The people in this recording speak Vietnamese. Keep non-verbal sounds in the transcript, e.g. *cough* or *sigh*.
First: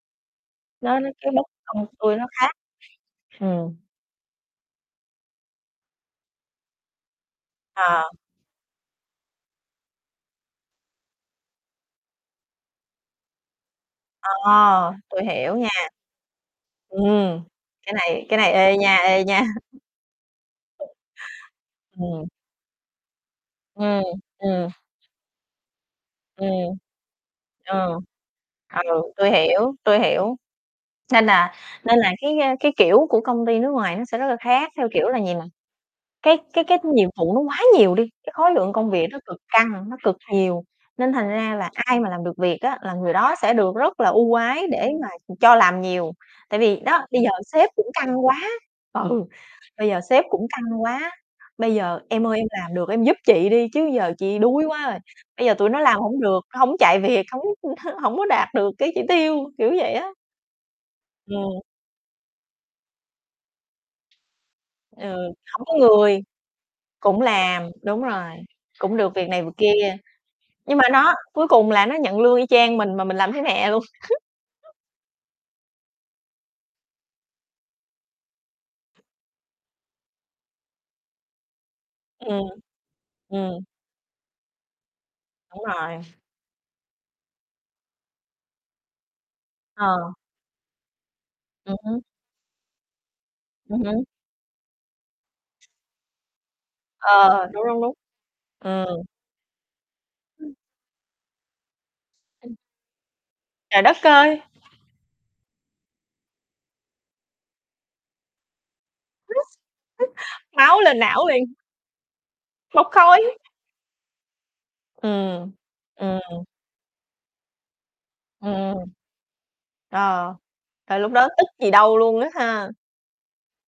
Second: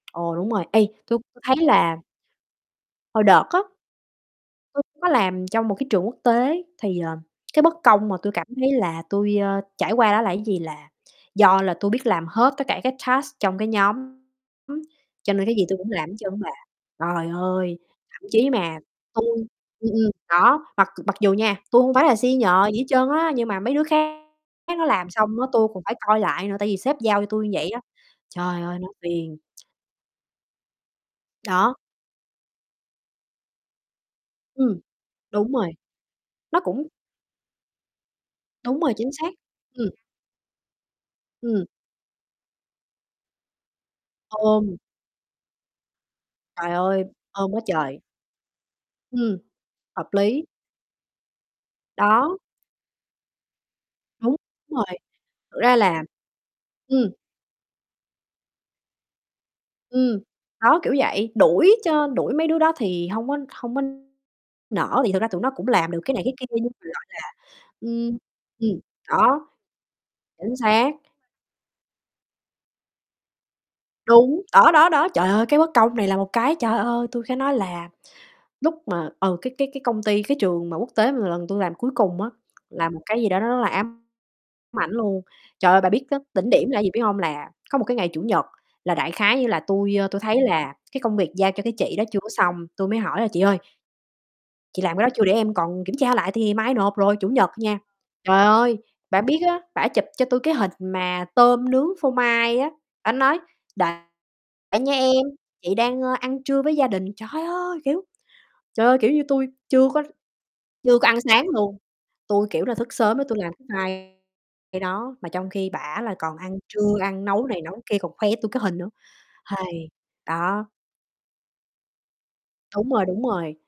Ồ, đúng rồi, ê, Nó nó tui cái bất thấy công là tui nó khác. Hồi đợt á, Ừm. tui có làm trong một cái trường quốc tế thì, ờ, cái bất công Ờ. mà tui cảm thấy là tui, ơ, trải qua đó là cái gì là do là tui biết làm hết tất cả cái task trong cái nhóm, Ờ, tui cho nên cái hiểu gì nha. tui cũng làm hết trơn bà. Trời Ừm, ơi! cái Thậm này cái chí này, ê mà nha, ê tui nha. ừm, ừm, đó, mặc mặc dù nha, tui không phải là Ừm. senior gì hết trơn á, nhưng mà mấy đứa Ừm, khác ừm. nó làm xong á tui còn phải coi lại Ừm. nữa, tại vì sếp giao cho tui như vậy á. Ờ, Trời ơi, nó ừ, tui phiền! hiểu, tui hiểu. Nên là Đó. nên là cái, ơ, cái kiểu của công ty nước ngoài nó sẽ rất là khác, Ừm, theo kiểu là gì mà đúng rồi. cái Nó cái cái cũng nhiệm vụ nó quá nhiều đi, cái khối lượng Đúng công rồi, việc chính nó xác. cực căng, Ừm. nó cực nhiều, nên thành ra Ừm. là ai mà làm được việc á là người đó sẽ được rất là ưu ái Ừm. để mà cho làm nhiều. Tại Trời vì, ơi, đó, bây giờ ôm quá sếp cũng trời! căng quá. Ừ, Ừm, bây giờ hợp sếp lý. cũng căng quá: "Bây giờ em Đó. ơi, em làm được em giúp chị đi chứ giờ Đúng, chị đuối đúng quá rồi, rồi, bây giờ thực tụi ra nó làm là hổng được, hổng chạy ừm. việc, hổng *chuckles* hổng có đạt được cái chỉ tiêu.", kiểu vậy á. Ừm, đó, kiểu vậy, Ừm. đuổi cho đuổi mấy đứa đó thì hông có hông có Ừ, nỡ thì thực ra tụi nó hổng cũng có làm được cái người, này cái kia nhưng mà, gọi là, cũng làm, đúng ưm rồi, ừm, cũng được việc này đó, việc kia. chính Nhưng mà xác. nó cuối cùng là nó nhận lương y chang mình mà mình làm thấy mẹ luôn. Đúng, đó, *laughs* đó, đó. Trời ơi, cái bất công này là một cái, trời ơi, tui phải nói là lúc mà ừ, cái cái cái công ty cái trường mà quốc tế mà lần tui làm cuối cùng á, Ừm, là một cái gì đó nó rất ừm. là ám ảnh luôn. Đúng Trời ơi, bà rồi. biết cái đỉnh điểm là cái gì biết hông? Là có một cái ngày Chủ nhật là đại khái như là tui, ơ, Ờ. tui thấy là cái công việc giao cho cái Ừm chị hứm. đó chưa có xong, tui mới hỏi là "Chị ơi, Ừm hứm. chị làm cái đó chưa để em còn kiểm tra lại tại vì mai nộp rồi.", Chủ Ờ, nhật đúng, nha. đúng, đúng. Trời ơi, Ừm. bả biết á, bả chụp cho tui cái *unintelligible* hình mà tôm nướng phô Ừm. mai á, bả nói: Trời "Đợi đất ơi! nha em, chị đang, ơ, ăn trưa với gia đình." Trời ơi, kiểu, trời ơi, kiểu như, tui chưa có *laughs* Máu lên chưa có ăn não liền. sáng luôn, tui, kiểu là, Bốc thức sớm khói. á tui làm cái file đó, mà trong Ừm, khi bả là ừm. còn ăn trưa, ăn nấu này nấu kia còn khoe với tui cái Ừm. hình nữa. *sighs* Ờ, Đó. rồi lúc đó tức gì đâu luôn á ha. Đúng rồi, đúng rồi.